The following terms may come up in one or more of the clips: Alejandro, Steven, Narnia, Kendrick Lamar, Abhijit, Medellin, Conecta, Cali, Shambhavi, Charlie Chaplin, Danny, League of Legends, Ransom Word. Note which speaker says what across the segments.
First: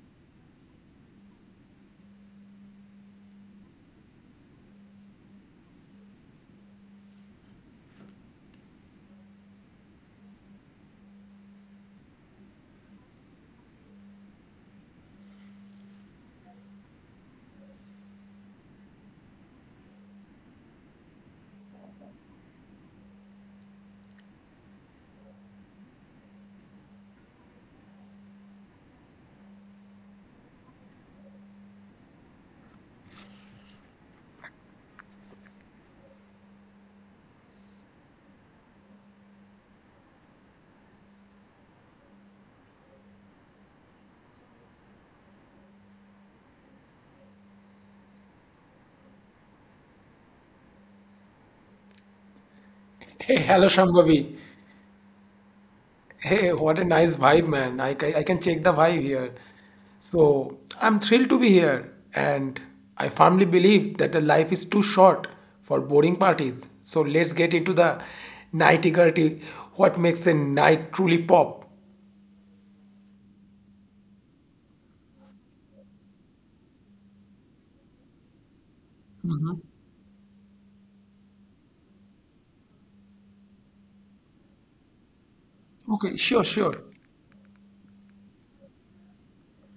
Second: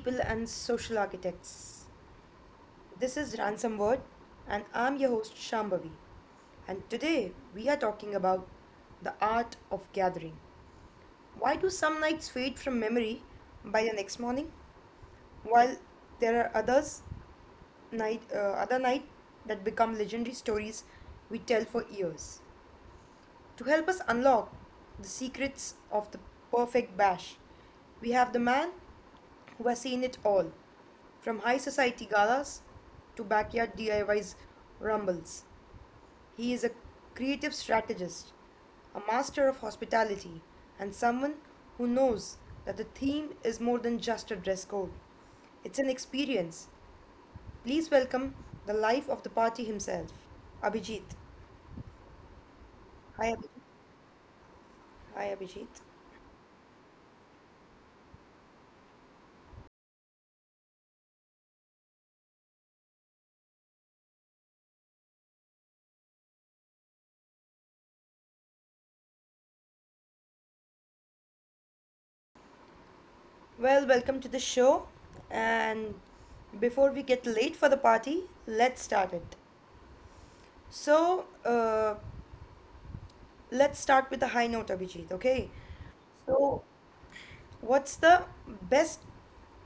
Speaker 1: people and social architects. This is Ransom Word, and I'm your host Shambhavi. And today we are talking about the art of gathering. Why do some nights fade from memory by the next morning, while there are others night other night that become legendary stories we tell for years? To help us unlock the secrets of the perfect bash, we have the man who has seen it all, from high society galas to backyard DIYs rumbles. He is a creative strategist, a master of hospitality, and someone who knows that the theme is more than just a dress code. It's an experience. Please welcome the life of the party himself, Abhijit. Hi,
Speaker 2: Hey,
Speaker 1: Abhijit.
Speaker 2: hello Shambhavi.
Speaker 1: Hi, Abhijit.
Speaker 2: Hey, what a nice vibe, man. I can check the vibe here. So, I'm thrilled to be here, and I firmly believe that the life is too short for boring parties. So, let's get into the nitty gritty what makes a night truly pop.
Speaker 1: Well, welcome to the show. And before we get late for the party, let's start it. So let's start with the high note, Abhijit. Okay.
Speaker 2: Okay, sure,
Speaker 1: So
Speaker 2: sure.
Speaker 1: what's the best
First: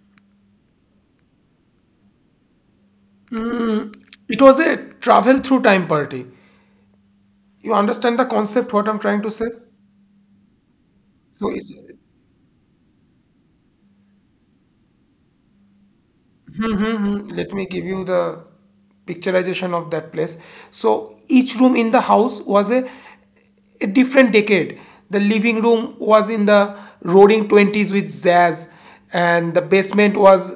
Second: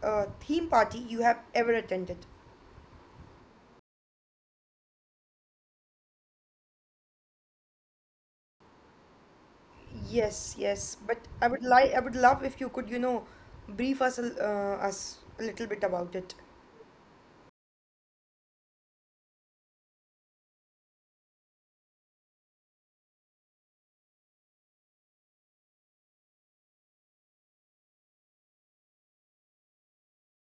Speaker 1: theme party you have ever attended?
Speaker 2: Mm, it was a travel through time party. You understand the concept, what I'm trying to say?
Speaker 1: Yes, yes. But
Speaker 2: So, it's,
Speaker 1: I would love if you could, you know, brief us a little bit about it.
Speaker 2: Mhm, Let me give you the picturization of that place. So each room in the house was a different decade. The living room was in the roaring 20s with jazz, and the basement was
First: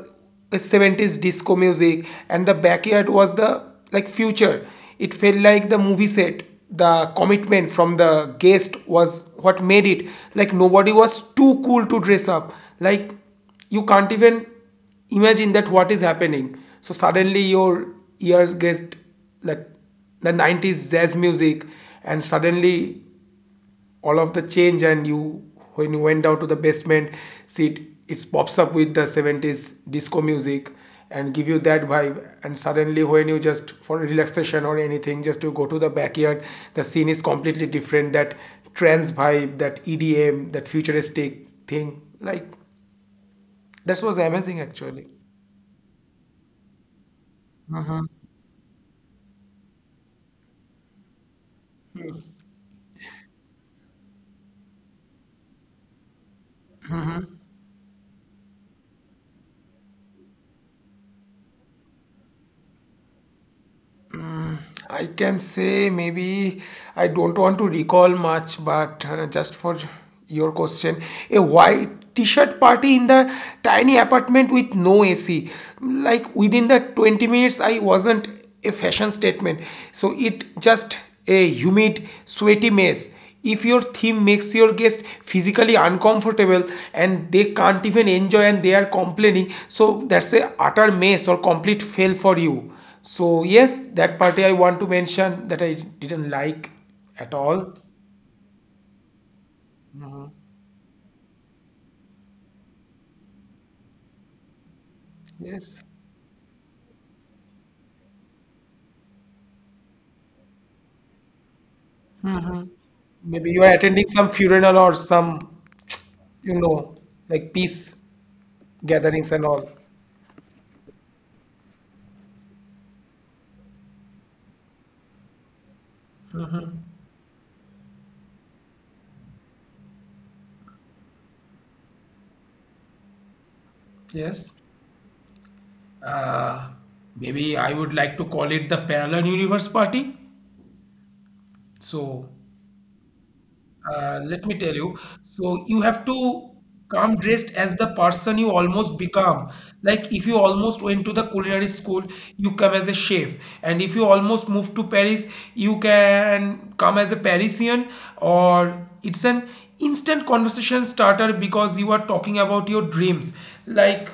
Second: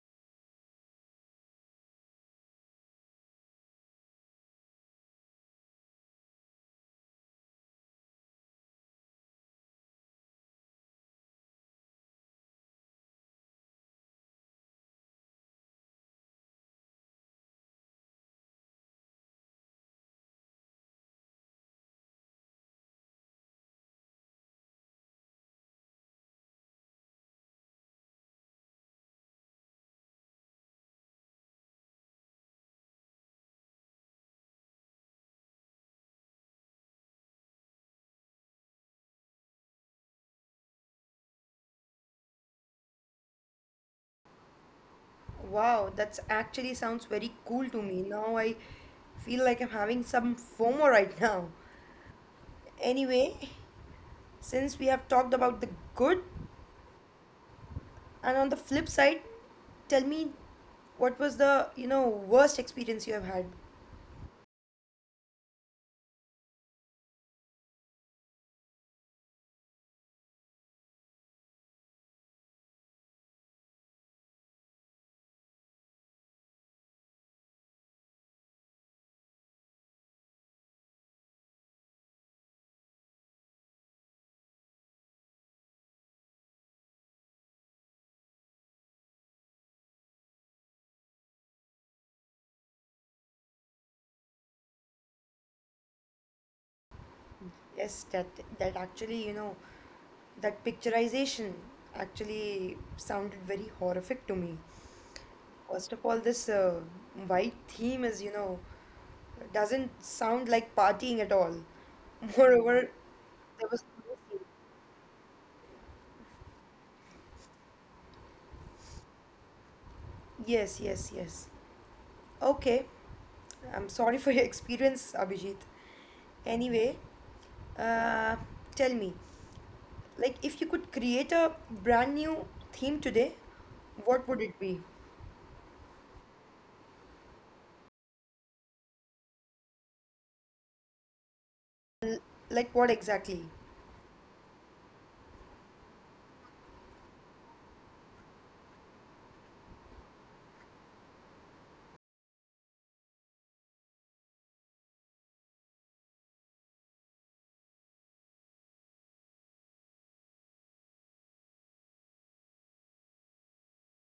Speaker 2: a 70s disco music, and the backyard was the like future. It felt like the movie set. The commitment from the guest was what made it. Like nobody was too cool to dress up. Like you can't even imagine that what is happening, so suddenly your ears get like the 90s jazz music, and suddenly all of the change, and you when you went down to the basement see it pops up with the 70s disco music and give you that vibe. And suddenly when you just for relaxation or anything just to go to the backyard, the scene is completely different, that trance vibe, that edm, that futuristic thing, like that was amazing actually.
Speaker 1: Wow, that's actually sounds very cool to me. Now I feel like I'm having some FOMO right now. Anyway, since we have talked about the good, and on the flip side, tell me what was the, you know, worst experience you have had?
Speaker 2: I can say maybe I don't want to recall much, but just for your question, a white t-shirt party in the tiny apartment with no AC. Like within the 20 minutes, I wasn't a fashion statement. So it just a humid, sweaty mess. If your theme makes your guest physically uncomfortable and they can't even enjoy and they are complaining, so that's a utter mess or complete fail for you. So yes, that party I want to mention that I didn't like at all.
Speaker 1: Yes, that actually, you know, that picturization actually sounded very horrific to me.
Speaker 2: Yes.
Speaker 1: First of all, this white theme is, you know, doesn't sound like partying at all. Moreover,
Speaker 2: Maybe you
Speaker 1: there
Speaker 2: are
Speaker 1: was.
Speaker 2: attending some funeral or some, you know, like peace gatherings and all.
Speaker 1: Yes, yes, yes. Okay. I'm sorry for your experience, Abhijit. Anyway, uh, tell me, like, if you could create a brand new theme today, what would
Speaker 2: Yes.
Speaker 1: it be?
Speaker 2: Uh, maybe I would like to call it the parallel universe party. So
Speaker 1: Like, what exactly?
Speaker 2: Let me tell you. So you have to come dressed as the person you almost become. Like if you almost went to the culinary school, you come as a chef. And if you almost moved to Paris, you can come as a Parisian, or it's an instant conversation starter because you are talking about your dreams. Like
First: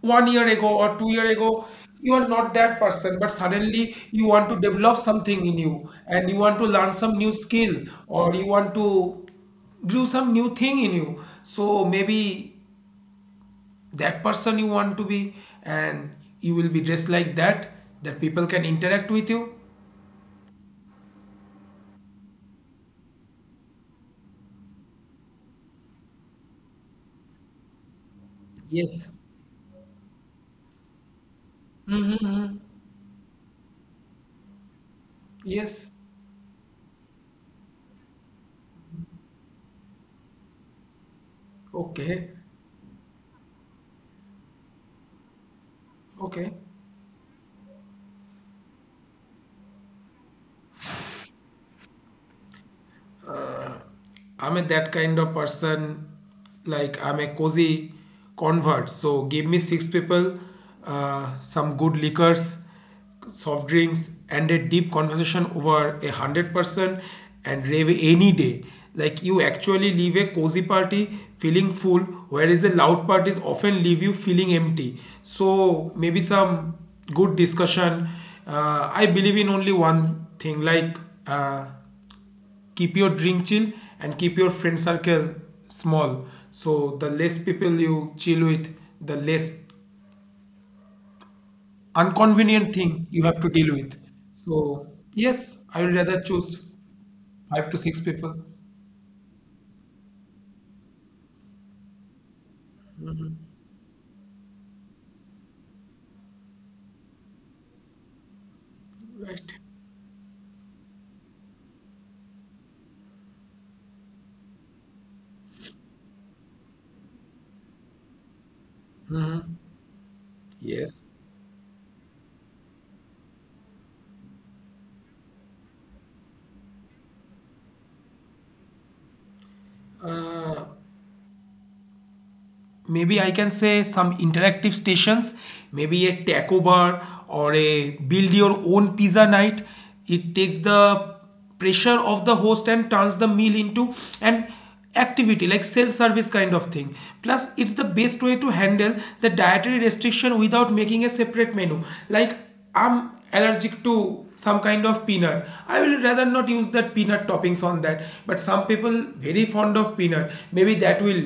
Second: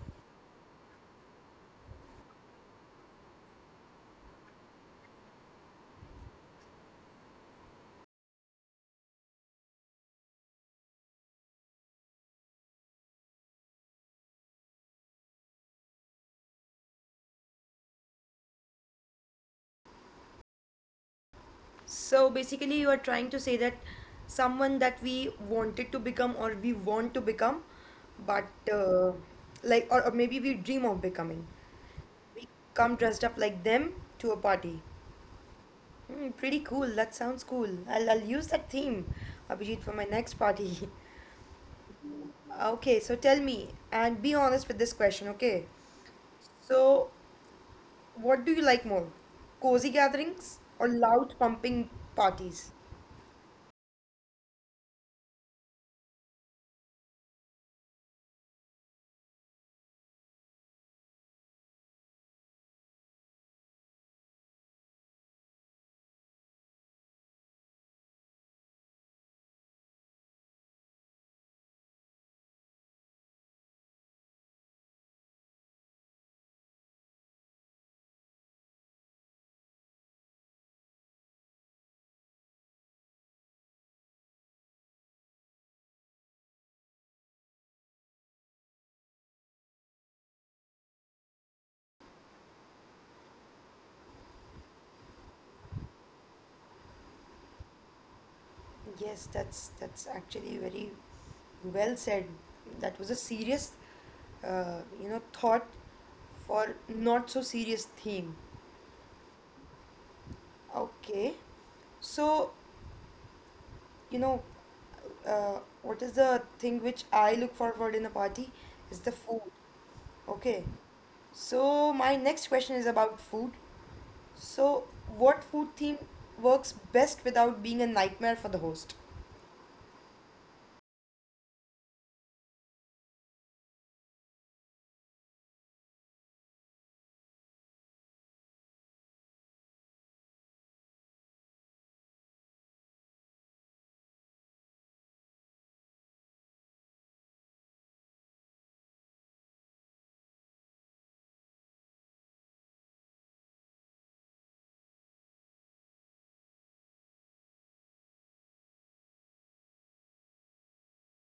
Speaker 2: 1 year ago or 2 year ago, you are not that person, but suddenly you want to develop something in you and you want to learn some new skill, or you want to do some new thing in you, so maybe that person you want to be, and you will be dressed like that that people can interact with you.
Speaker 1: So, basically, you are trying to say that someone that we wanted to become or we want to become, but
Speaker 2: Yes.
Speaker 1: uh, like, or maybe we dream of becoming. We
Speaker 2: Mm-hmm.
Speaker 1: come dressed up like them to a party.
Speaker 2: Yes.
Speaker 1: Hmm, pretty cool. That sounds cool. I'll use that theme, Abhijit, for my next party.
Speaker 2: Okay,
Speaker 1: Okay, so tell me and be honest with this question, okay?
Speaker 2: okay.
Speaker 1: So, what do you like more? Cozy gatherings or loud pumping parties?
Speaker 2: uh, I'm a that kind of person. Like I'm a cozy convert. So give me 6 people, some good liquors, soft drinks, and a deep conversation over 100 person, and rave any day. Like you actually leave a cozy party feeling full, whereas the loud parties often leave you feeling empty. So maybe some good discussion. I believe in only one thing, like. Uh, Keep your drink chill and keep your friend circle small, so the less people you chill with, the less inconvenient thing you have to deal with. So yes, I would rather choose 5 to 6 people.
Speaker 1: Yes, that's actually very well said. That was a serious, you know, thought for not so serious theme.
Speaker 2: Right.
Speaker 1: Okay. So, you know, what is the thing which I look forward in a party is the food. Okay.
Speaker 2: Yes,
Speaker 1: So my next question is about food. So, what food theme works best without being a nightmare for the host?
Speaker 2: maybe I can say some interactive stations, maybe a taco bar or a build your own pizza night. It takes the pressure of the host and turns the meal into an activity, like self-service kind of thing. Plus it's the best way to handle the dietary restriction without making a separate menu. Like I'm allergic to some kind of peanut, I will rather not use that peanut toppings on that, but some people very fond of peanut, maybe that will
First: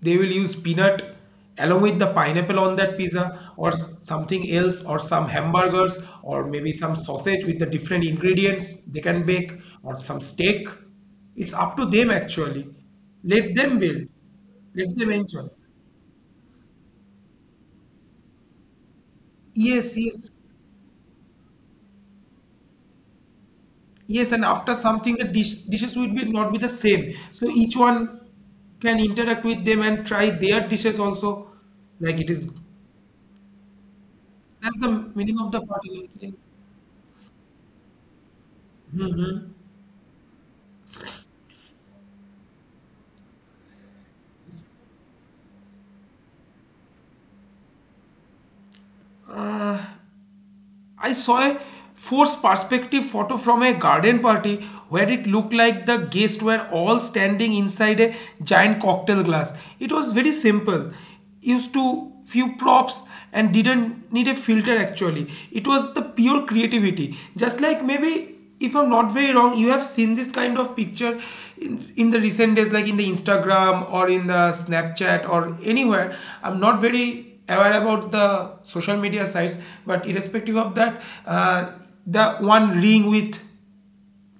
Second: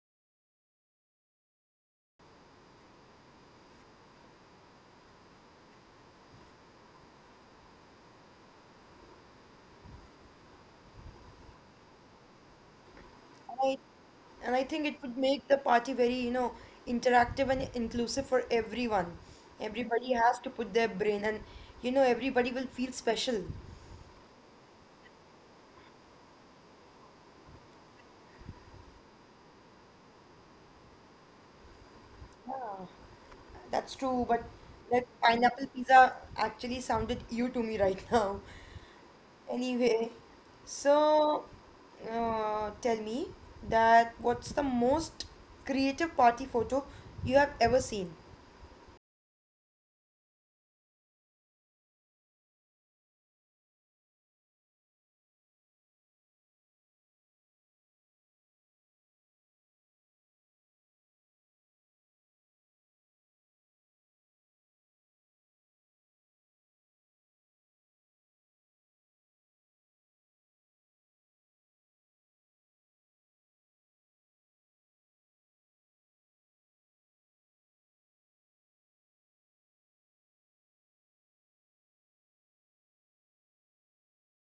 Speaker 2: they will use peanut along with the pineapple on that pizza, or something else, or some hamburgers, or maybe some sausage with the different ingredients they can bake, or some steak. It's up to them actually. Let
Speaker 1: I,
Speaker 2: them build,
Speaker 1: and I think
Speaker 2: let
Speaker 1: it
Speaker 2: them
Speaker 1: would
Speaker 2: enjoy.
Speaker 1: make the party very, you know, interactive and inclusive for everyone.
Speaker 2: Yes,
Speaker 1: Everybody
Speaker 2: yes.
Speaker 1: has to put their brain, and you know, everybody will feel special.
Speaker 2: Yes, and after something the dishes would be not be the same, so each one can interact with them and try their dishes also, like it is
Speaker 1: Yeah, that's true. But
Speaker 2: that's the
Speaker 1: that
Speaker 2: meaning of the
Speaker 1: pineapple
Speaker 2: party, like,
Speaker 1: pizza
Speaker 2: yes.
Speaker 1: actually sounded you to me right now. Anyway, so tell me that what's the most creative party photo you have ever seen?
Speaker 2: I saw a forced perspective photo from a garden party where it looked like the guests were all standing inside a giant cocktail glass. It was very simple, used to few props and didn't need a filter actually. It was the pure creativity. Just like maybe if I'm not very wrong, you have seen this kind of picture in the recent days, like in the Instagram or in the Snapchat or anywhere. I'm not very be aware about the social media sites, but irrespective of that, the one ring with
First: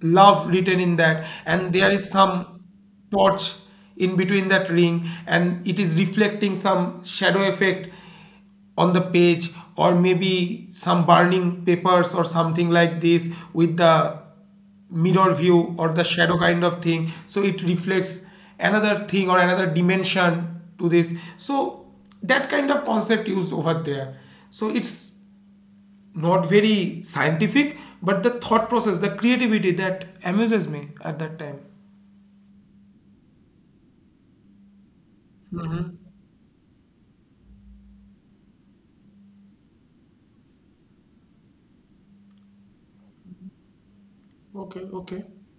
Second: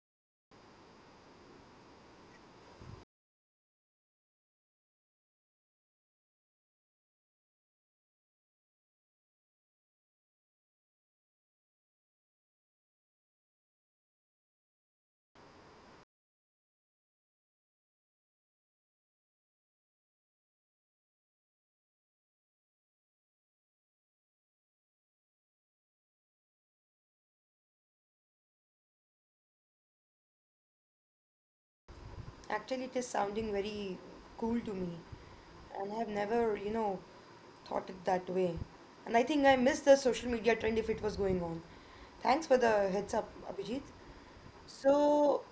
Speaker 2: love written in that, and there is some torch in between that ring, and it is reflecting some shadow effect on the page, or maybe some burning papers or something like this with the mirror view or the shadow kind of thing, so it reflects another thing or another dimension to this. So that kind of concept used over there. So it's not very scientific, but the thought process, the creativity that amuses me at that time.
Speaker 1: Actually, it is sounding very cool to me, and I have never, you know, thought it that way. And I think I missed the social media trend if it was going on. Thanks for the heads up, Abhijit.
Speaker 2: Okay, okay.
Speaker 1: So,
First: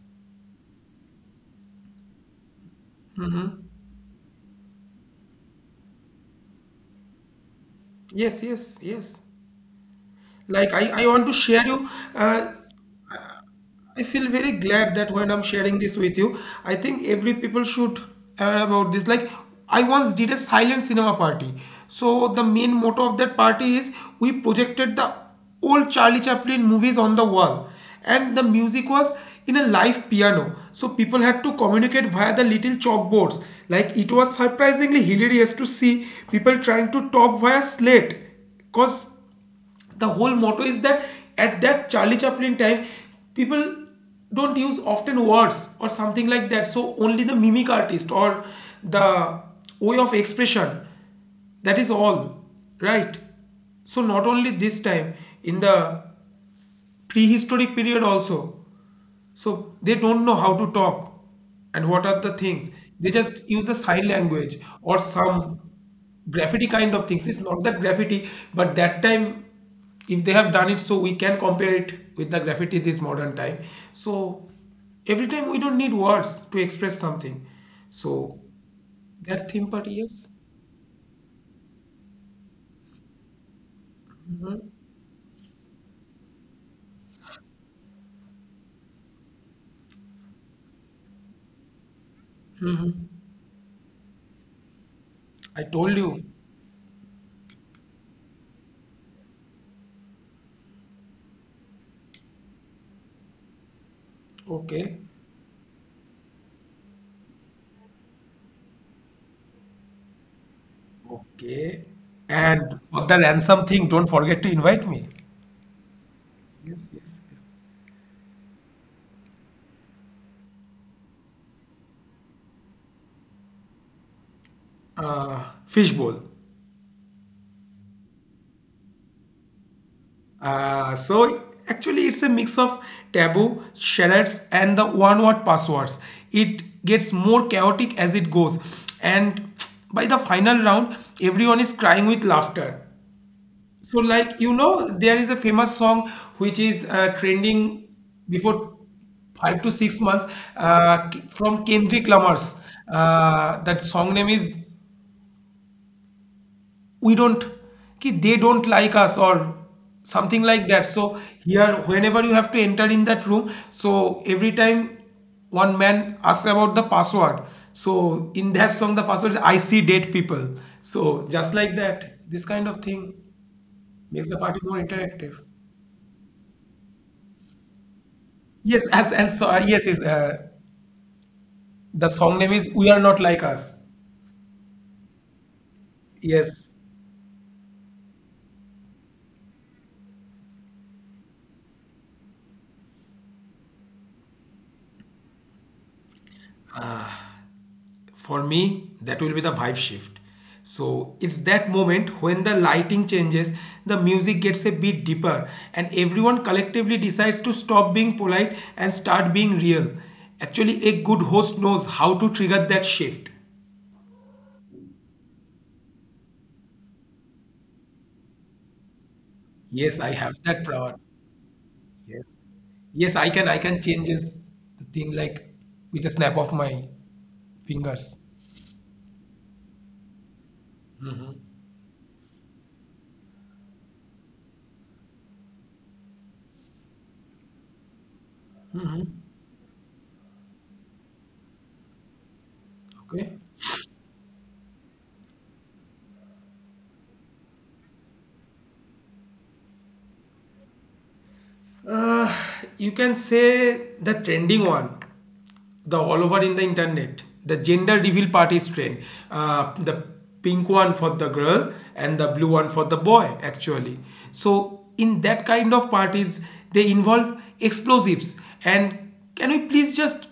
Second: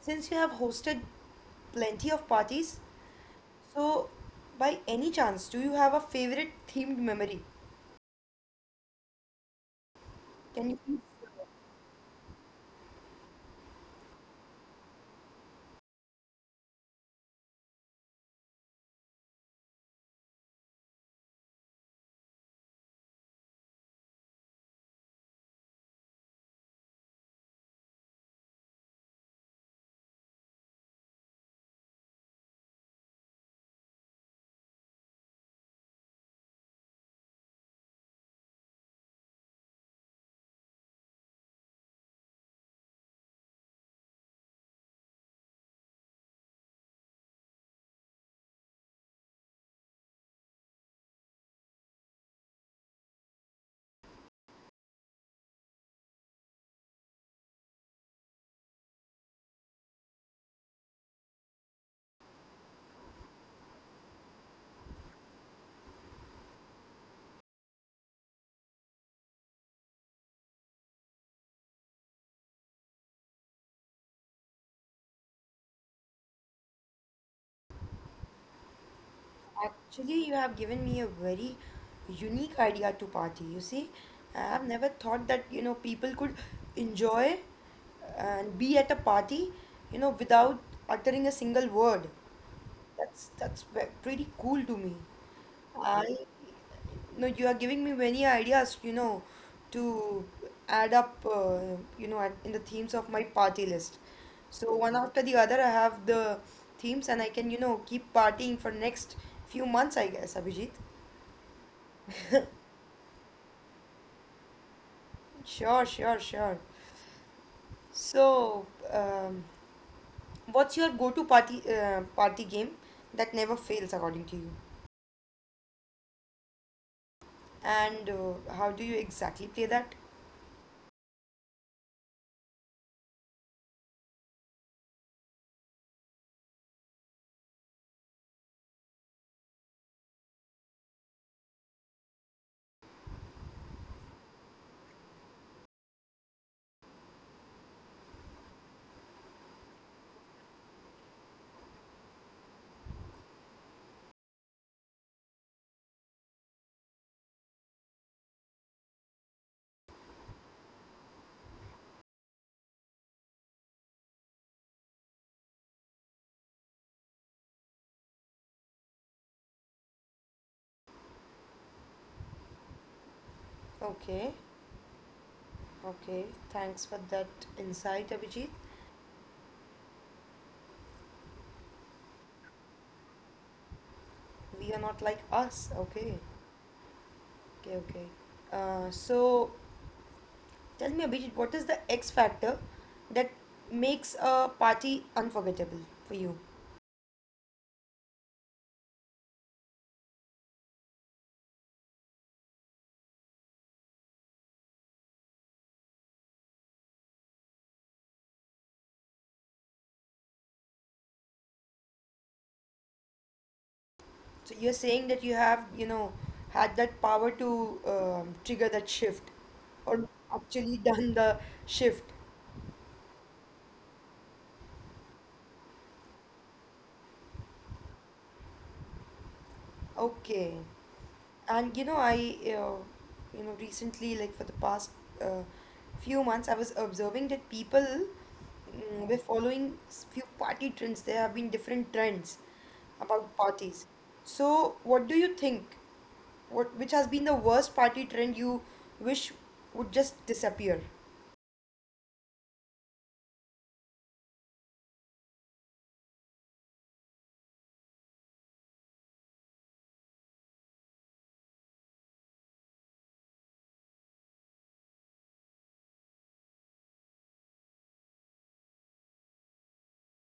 Speaker 1: since you have hosted plenty of parties, so by any chance, do you have a favorite themed memory?
Speaker 2: Yes, yes, yes.
Speaker 1: Can
Speaker 2: Like
Speaker 1: you please?
Speaker 2: I want to share you. Uh, I feel very glad that when I'm sharing this with you, I think every people should aware about this. Like I once did a silent cinema party. So the main motto of that party is we projected the old Charlie Chaplin movies on the wall, and the music was in a live piano. So people had to communicate via the little chalkboards. Like it was surprisingly hilarious to see people trying to talk via slate, because the whole motto is that at that Charlie Chaplin time, people don't use often words or something like that. So only the mimic artist or the way of expression. That is all, right? So not only this time, in the prehistoric period also, so they don't know how to talk and what are the things. They just use a sign language or some graffiti kind of things. It's not that graffiti, but that time, if they have done it, so we can compare it with the graffiti this modern time. So every time we don't need words to express something. So that theme party,
Speaker 1: Actually, you
Speaker 2: yes,
Speaker 1: have given me a very unique idea to party. You see, I have never thought that you know people could enjoy and be at a party, you know, without uttering a single word. Pretty cool to me.
Speaker 2: I told
Speaker 1: I
Speaker 2: you.
Speaker 1: No, you are giving me many ideas, you know, to add up, you know, in the themes of my party list. So one
Speaker 2: Okay,
Speaker 1: after the other, I have the themes, and I can, you know, keep partying for next few months, I guess, Abhijit.
Speaker 2: okay. And for the ransom thing, don't forget to invite me.
Speaker 1: Sure, sure, sure.
Speaker 2: Yes, yes, yes.
Speaker 1: So, um, what's your go-to party game that never fails according to you?
Speaker 2: Fishbowl.
Speaker 1: And how do you exactly play that?
Speaker 2: So actually, it's a mix of taboo, shallots, and the one-word passwords. It gets more chaotic as it goes, and by the final round, everyone is crying with laughter. So, like you know, there is a famous song which is trending before 5 to 6 months from Kendrick Lamar's. That song name is we don't ki they don't like us or something like that. So here whenever you have to enter in that room, so every time one man asks about the password, so in that song the password is I see dead people. So just like that, this kind of thing
Speaker 1: Okay.
Speaker 2: makes the party more interactive.
Speaker 1: Okay, thanks for that insight, Abhijit.
Speaker 2: Yes as and so Yes, is the song name is we are not like us.
Speaker 1: We are not like us. Okay,
Speaker 2: Yes,
Speaker 1: okay. So tell me, Abhijit, what is the X factor that makes a party unforgettable for you?
Speaker 2: for me that will be the vibe shift. So it's that moment when the lighting changes, the music gets a bit deeper, and everyone collectively decides to stop being polite and start being real. Actually a good host knows how to trigger that shift.
Speaker 1: So you're saying that you have, you know, had that power to trigger that shift
Speaker 2: Yes,
Speaker 1: or
Speaker 2: I have that
Speaker 1: actually
Speaker 2: power.
Speaker 1: done the shift.
Speaker 2: Yes, yes, I can, I can changes the thing like with a snap of my fingers.
Speaker 1: Okay. And you know I you know recently, like for the past uh, few months I was observing that people were following few party trends. There have been different trends about
Speaker 2: Okay.
Speaker 1: parties. So what do you think, what which has been the worst party trend you wish would just disappear?
Speaker 2: Uh, you can say the trending one, the all over in the internet, the gender reveal parties trend, the pink one for the girl and the blue one for the boy, actually. So, in that kind of parties, they involve explosives. And can we please just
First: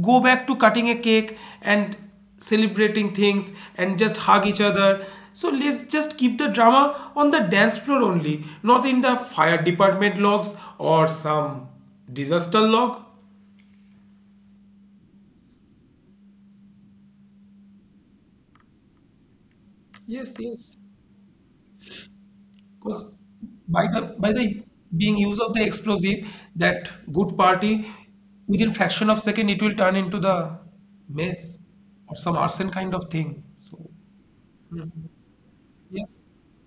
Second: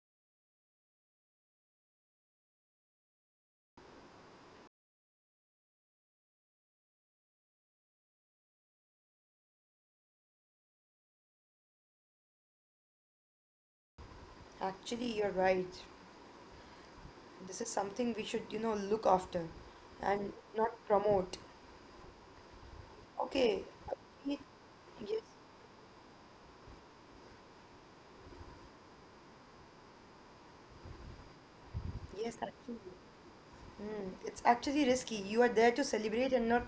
Speaker 2: go back to cutting a cake and celebrating things and just hug each other. So let's just keep the drama on the dance floor only, not in the fire department logs or some disaster log.
Speaker 1: Actually, you're right. This is something we should, you know, look after and
Speaker 2: Yes,
Speaker 1: not
Speaker 2: yes.
Speaker 1: promote.
Speaker 2: Because
Speaker 1: Okay.
Speaker 2: by the being
Speaker 1: Yes,
Speaker 2: use of the explosive, that good party within fraction of second it will turn into the mess or some
Speaker 1: yes,
Speaker 2: arson
Speaker 1: actually.
Speaker 2: kind of thing. So
Speaker 1: Mm, it's actually risky. You are there to
Speaker 2: yes,
Speaker 1: celebrate and not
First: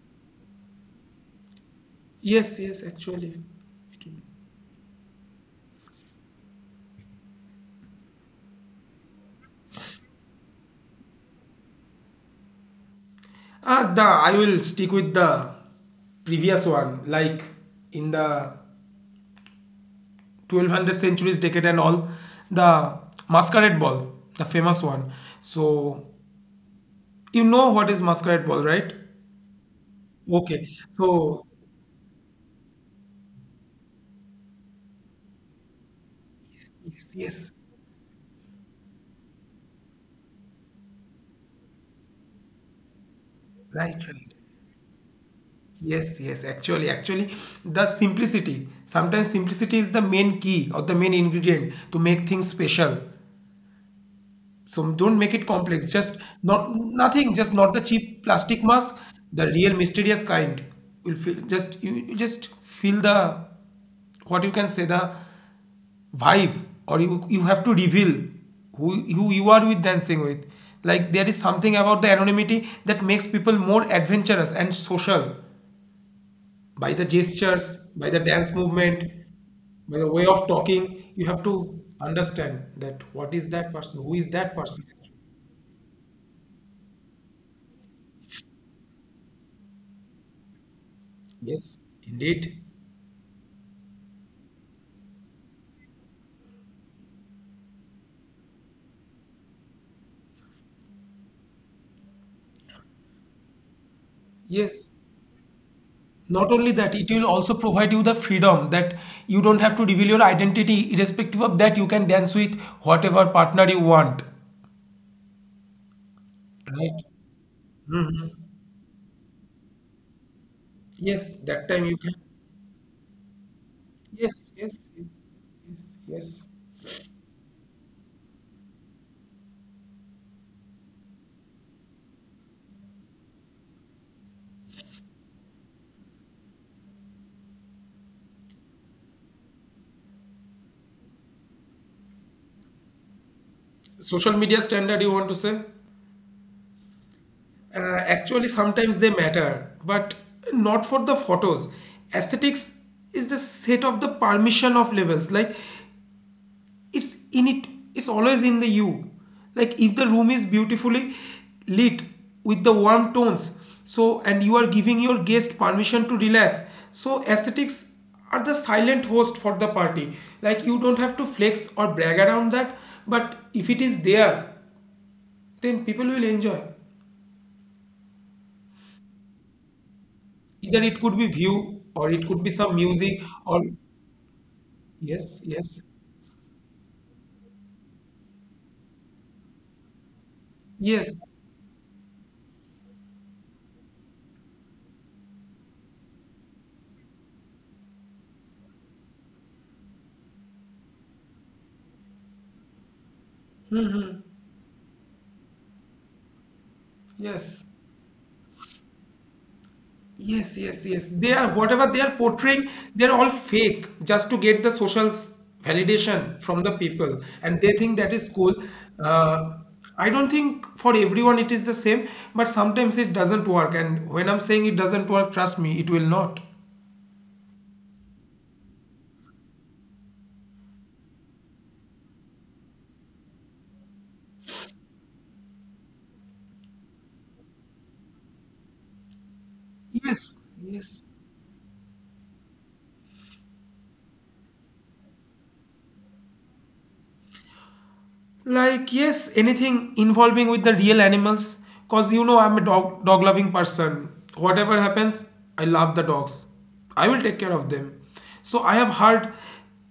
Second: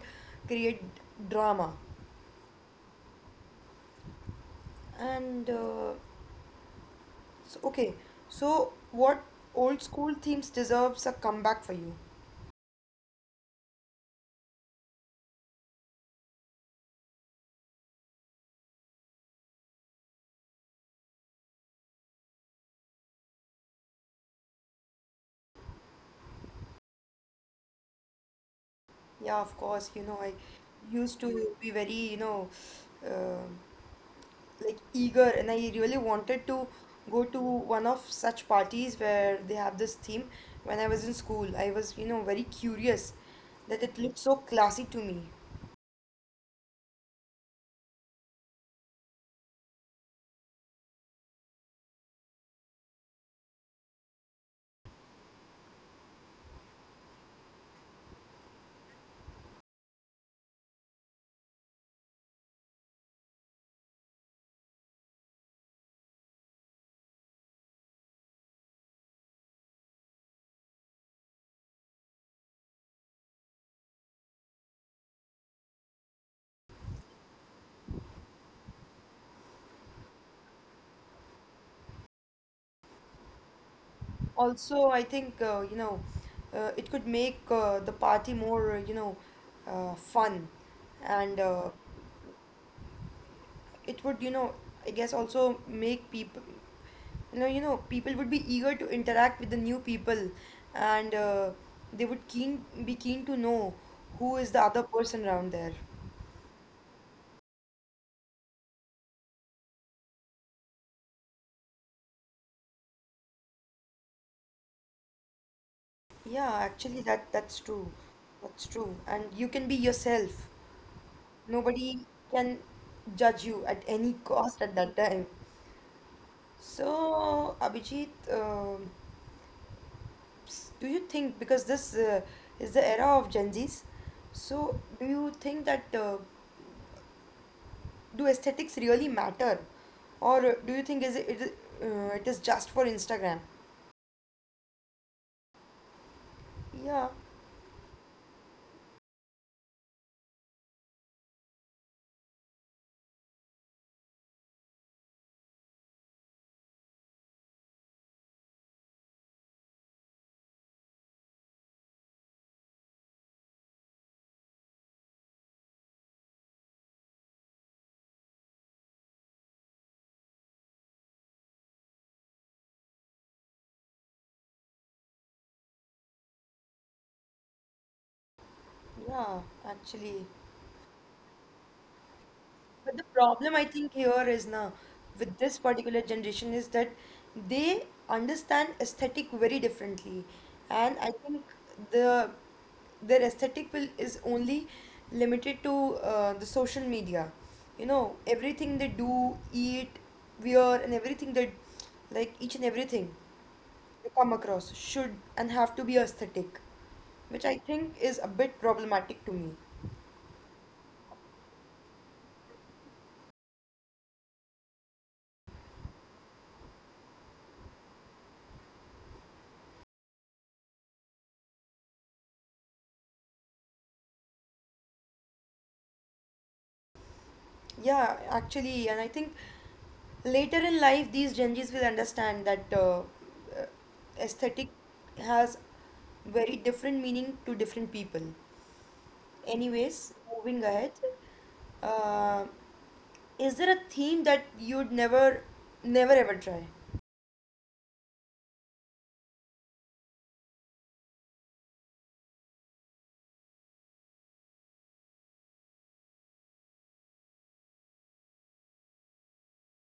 Speaker 1: create drama.
Speaker 2: yes, yes. Actually, it will.
Speaker 1: And so, okay, so what old school themes deserves a comeback for you?
Speaker 2: The I will stick with the previous one, like in the 1200 centuries decade and all, the masquerade ball, the famous one. So you know what is masquerade ball, right?
Speaker 1: Yeah, of course. You know, I
Speaker 2: Okay.
Speaker 1: used
Speaker 2: So
Speaker 1: to be very, you know, uh, like eager, and I really wanted to
Speaker 2: yes, yes,
Speaker 1: go to
Speaker 2: yes.
Speaker 1: one of such parties where they have this theme. When I was in school, I was, you know, very curious that it
Speaker 2: Right,
Speaker 1: looked
Speaker 2: right.
Speaker 1: so classy to me.
Speaker 2: Yes, yes. Actually, actually, the simplicity. Sometimes simplicity is the main key or the main ingredient to make things special. So don't make it complex. Just not nothing. Just not the cheap plastic mask. The real mysterious kind. Will feel just you just feel the what you can say the vibe, or you have to reveal who you are with dancing with. Like there is something about the anonymity that makes people more adventurous and social by the gestures, by the dance movement, by the way of talking. You have to understand that what is that person, who is that person.
Speaker 1: Also, I think you know it could make the party more you know fun, and
Speaker 2: Yes, indeed.
Speaker 1: it would you know I guess also make people you know people would be eager to interact with the new people, and they would keen be keen to know who is the other
Speaker 2: Yes.
Speaker 1: person around there.
Speaker 2: Not only that, it will also provide you the freedom that you don't have to reveal your identity. Irrespective of that, you can dance with whatever partner you want.
Speaker 1: Yeah,
Speaker 2: Right.
Speaker 1: actually that's true.
Speaker 2: Hmm.
Speaker 1: That's true. And you can be yourself.
Speaker 2: Yes, that time you
Speaker 1: Nobody
Speaker 2: can.
Speaker 1: can judge you at any
Speaker 2: Yes,
Speaker 1: cost at
Speaker 2: yes,
Speaker 1: that
Speaker 2: yes,
Speaker 1: time.
Speaker 2: yes, yes.
Speaker 1: So, Abhijit, do you think, because this is the era of Gen Zs, so do you think that do aesthetics really matter, or do you think is it it is just for Instagram?
Speaker 2: Social media standard, you want to say?
Speaker 1: Yeah,
Speaker 2: Actually, sometimes they matter, but not for the photos. Aesthetics is the set of the permission of levels. Like it's in it it's always in the you, like if the room is beautifully lit with the warm tones, so and you are giving your guest permission to relax, so aesthetics are the silent host for the party, like you don't have to flex or brag around that, but if it is there then people will enjoy
Speaker 1: yeah, actually.
Speaker 2: either it could be view or it could be some
Speaker 1: But the
Speaker 2: music
Speaker 1: problem I
Speaker 2: or
Speaker 1: think here is now with
Speaker 2: yes
Speaker 1: this
Speaker 2: yes
Speaker 1: particular generation is that they understand aesthetic very differently, and I
Speaker 2: yes
Speaker 1: think the their aesthetic will is only limited to the social media. You know, everything they do, eat, wear, and everything that like each and everything
Speaker 2: hmm,
Speaker 1: they come across should and have to be aesthetic, which I
Speaker 2: yes.
Speaker 1: think is a bit problematic to me.
Speaker 2: Yes, yes, yes. They are whatever they are portraying, they're all fake just to get the social s- validation from the people, and they think that is cool. Uh, I don't think for everyone it is the same, but sometimes it doesn't work. And when I'm saying it doesn't work, trust me, it will not.
Speaker 1: Yeah, actually, and I think later in life, these Gen Zs will understand that aesthetic has very different meaning to different people. Anyways,
Speaker 2: Yes,
Speaker 1: moving ahead,
Speaker 2: yes.
Speaker 1: uh, is there a theme that you'd never, never ever try?
Speaker 2: Like, yes, anything involving with the real animals. Cause you know I'm a dog loving person. Whatever happens, I love the dogs. I will take care of them. So I have heard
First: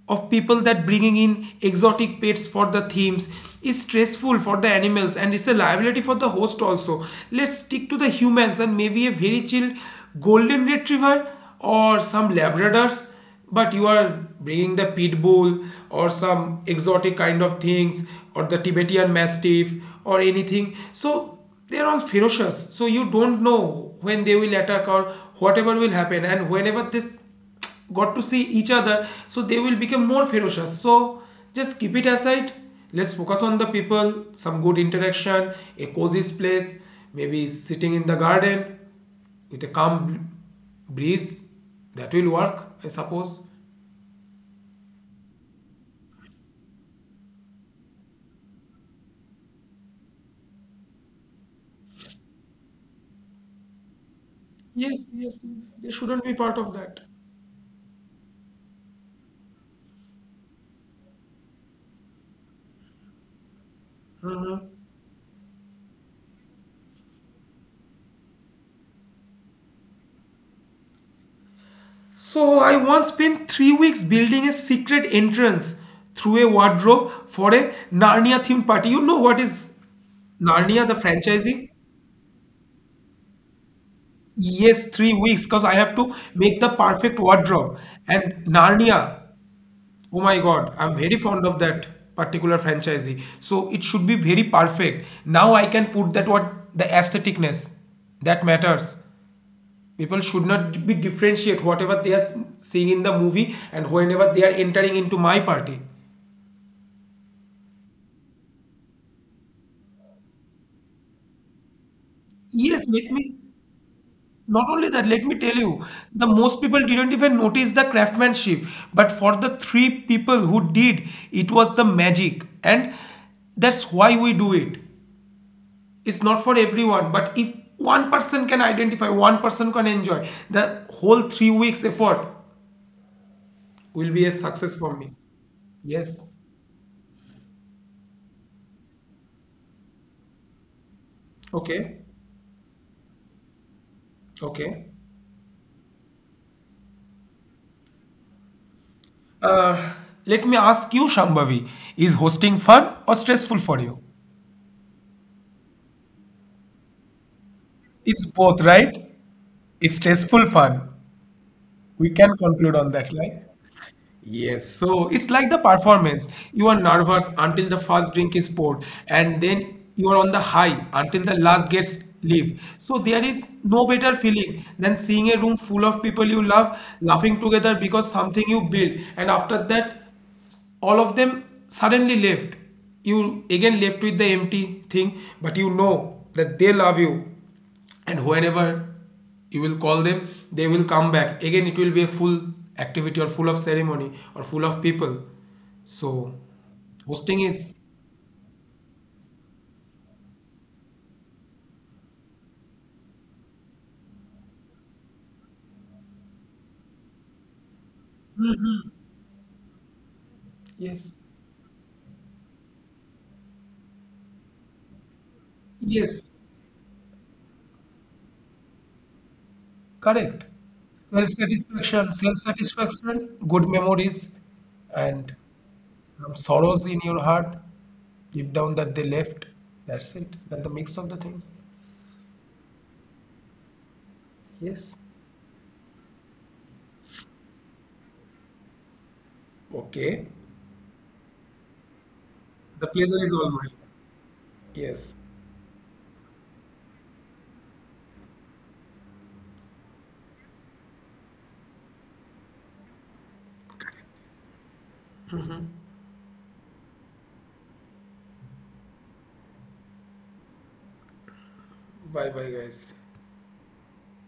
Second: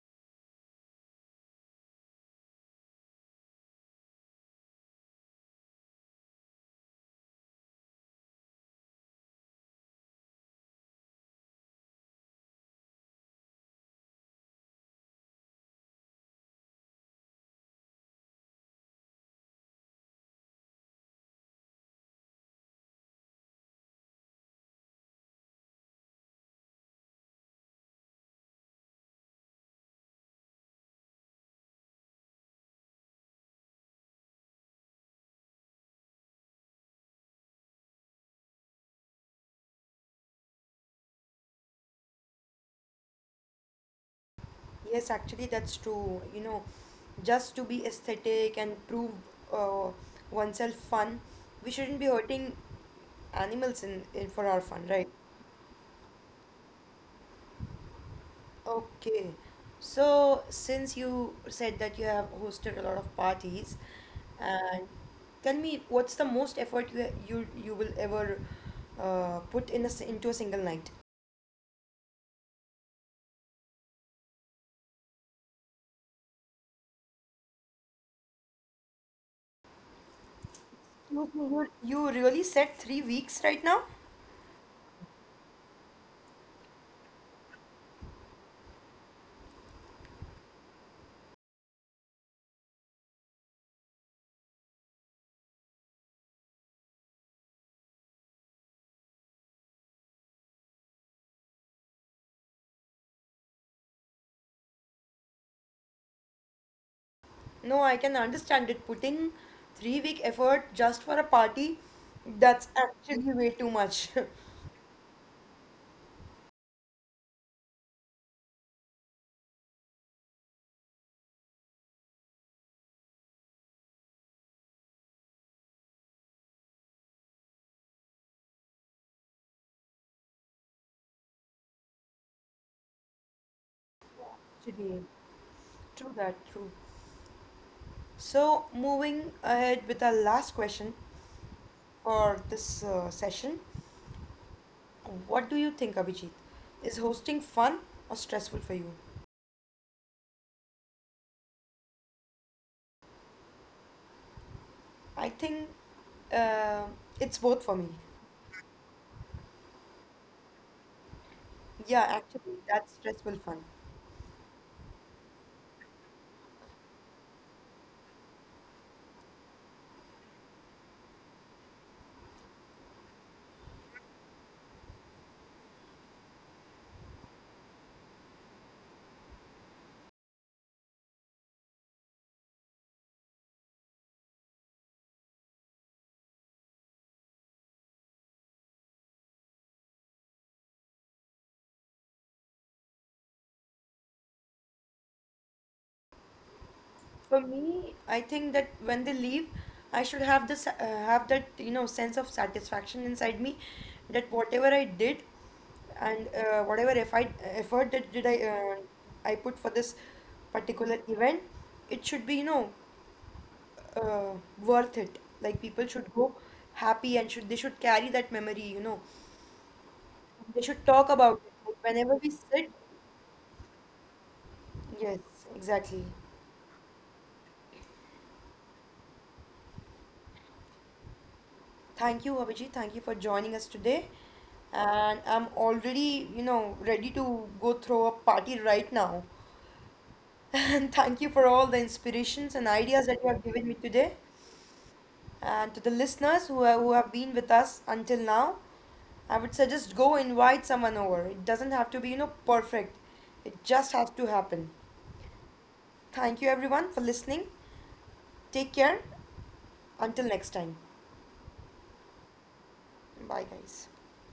Speaker 2: of people that bringing in exotic pets for the themes is stressful for the animals and it's a liability for the host also. Let's stick to the humans and maybe a very chill golden retriever or some labradors, but you are bringing the pit bull or some exotic kind of things or the Tibetan Mastiff or anything. So they're all ferocious. So you don't know when they will attack or whatever will happen. And whenever this got to see each other, so they will become more ferocious. So just keep it aside. Let's focus on the people, some good interaction, a cozy place, maybe sitting in the garden with a calm breeze. That will work, I suppose.
Speaker 1: Yes, actually, that's true. You know, just to be aesthetic and prove uh, oneself fun, we shouldn't be hurting in for our fun, right?
Speaker 2: Yes, yes, yes. They shouldn't be part of that.
Speaker 1: Okay. So, since you said that you have hosted a lot of parties, and tell me what's the most effort you will ever put in into a single night?
Speaker 2: So I once spent 3 weeks building a secret entrance through a wardrobe for a Narnia themed party. You know what is Narnia, the franchisee?
Speaker 1: You really said 3 weeks right now?
Speaker 2: Yes, 3 weeks because I have to make the perfect wardrobe. And Narnia, oh my God, I'm very fond of that particular franchisee. So it should be very perfect. Now I can put that what the aestheticness that matters. People should not be differentiate whatever they are s- seeing in the movie and whenever they are entering into my party.
Speaker 1: No, I can understand it. Putting 3 week effort just for a party, that's
Speaker 2: Yes, let
Speaker 1: actually
Speaker 2: me,
Speaker 1: way too much.
Speaker 2: not only that, let me tell you, the most people didn't even notice the craftsmanship, but for the three people who did, it was the magic, and that's why we do it. It's not for everyone, but if one person can identify, one person can enjoy, the whole 3 weeks effort will be a success for
Speaker 1: Actually,
Speaker 2: me.
Speaker 1: true
Speaker 2: Yes.
Speaker 1: that, true. So, moving ahead with our last question
Speaker 2: Okay.
Speaker 1: for this session.
Speaker 2: Okay.
Speaker 1: What do you think, Abhijit? Is hosting fun or stressful for you?
Speaker 2: Uh, Let me ask you, Shambhavi, is hosting fun or stressful for you?
Speaker 1: I think uh, it's both for me.
Speaker 2: It's both, right? It's stressful fun.
Speaker 1: Yeah,
Speaker 2: We can
Speaker 1: actually,
Speaker 2: conclude on
Speaker 1: that's
Speaker 2: that,
Speaker 1: stressful
Speaker 2: right?
Speaker 1: fun.
Speaker 2: Yes, so it's like the performance. You are nervous until the first drink is poured, and then you are on the high until the last gets leave. So there is no better feeling than seeing a room full of people you love laughing together because something you built, and after that, s- all of them suddenly left. You again left with the empty thing, but you know that they love you, and whenever you will call them they will come back again, it will be a full activity or full of ceremony or full of people, so
Speaker 1: For
Speaker 2: hosting is
Speaker 1: me, I think that when they leave, I should have this have that you know sense of satisfaction inside me that whatever I did and whatever if I, effort that did I put for this particular
Speaker 2: yes
Speaker 1: event, it should be you know uh, worth it. Like people should
Speaker 2: yes
Speaker 1: go happy and should they should carry that memory, you know.
Speaker 2: correct,
Speaker 1: They should talk
Speaker 2: self
Speaker 1: about it. Like
Speaker 2: satisfaction,
Speaker 1: whenever we
Speaker 2: self
Speaker 1: sit,
Speaker 2: satisfaction, good memories,
Speaker 1: yes,
Speaker 2: and
Speaker 1: exactly.
Speaker 2: some sorrows in your heart deep down that they left, that's it, that's the mix of the things.
Speaker 1: Thank you, Abhijit. Thank you for joining us today.
Speaker 2: Yes.
Speaker 1: And I'm already, you know, ready to go throw a party right now.
Speaker 2: Okay.
Speaker 1: And thank you for all the inspirations and
Speaker 2: The
Speaker 1: ideas that
Speaker 2: pleasure
Speaker 1: you
Speaker 2: is
Speaker 1: have
Speaker 2: all
Speaker 1: given me
Speaker 2: mine.
Speaker 1: today.
Speaker 2: Yes.
Speaker 1: And to the who have been with us until now, I would suggest go invite someone over. It doesn't have to be, you know, perfect. It just has to happen. Thank you everyone for listening. Take care. Until next time.
Speaker 2: Bye bye guys.
Speaker 1: Bye guys.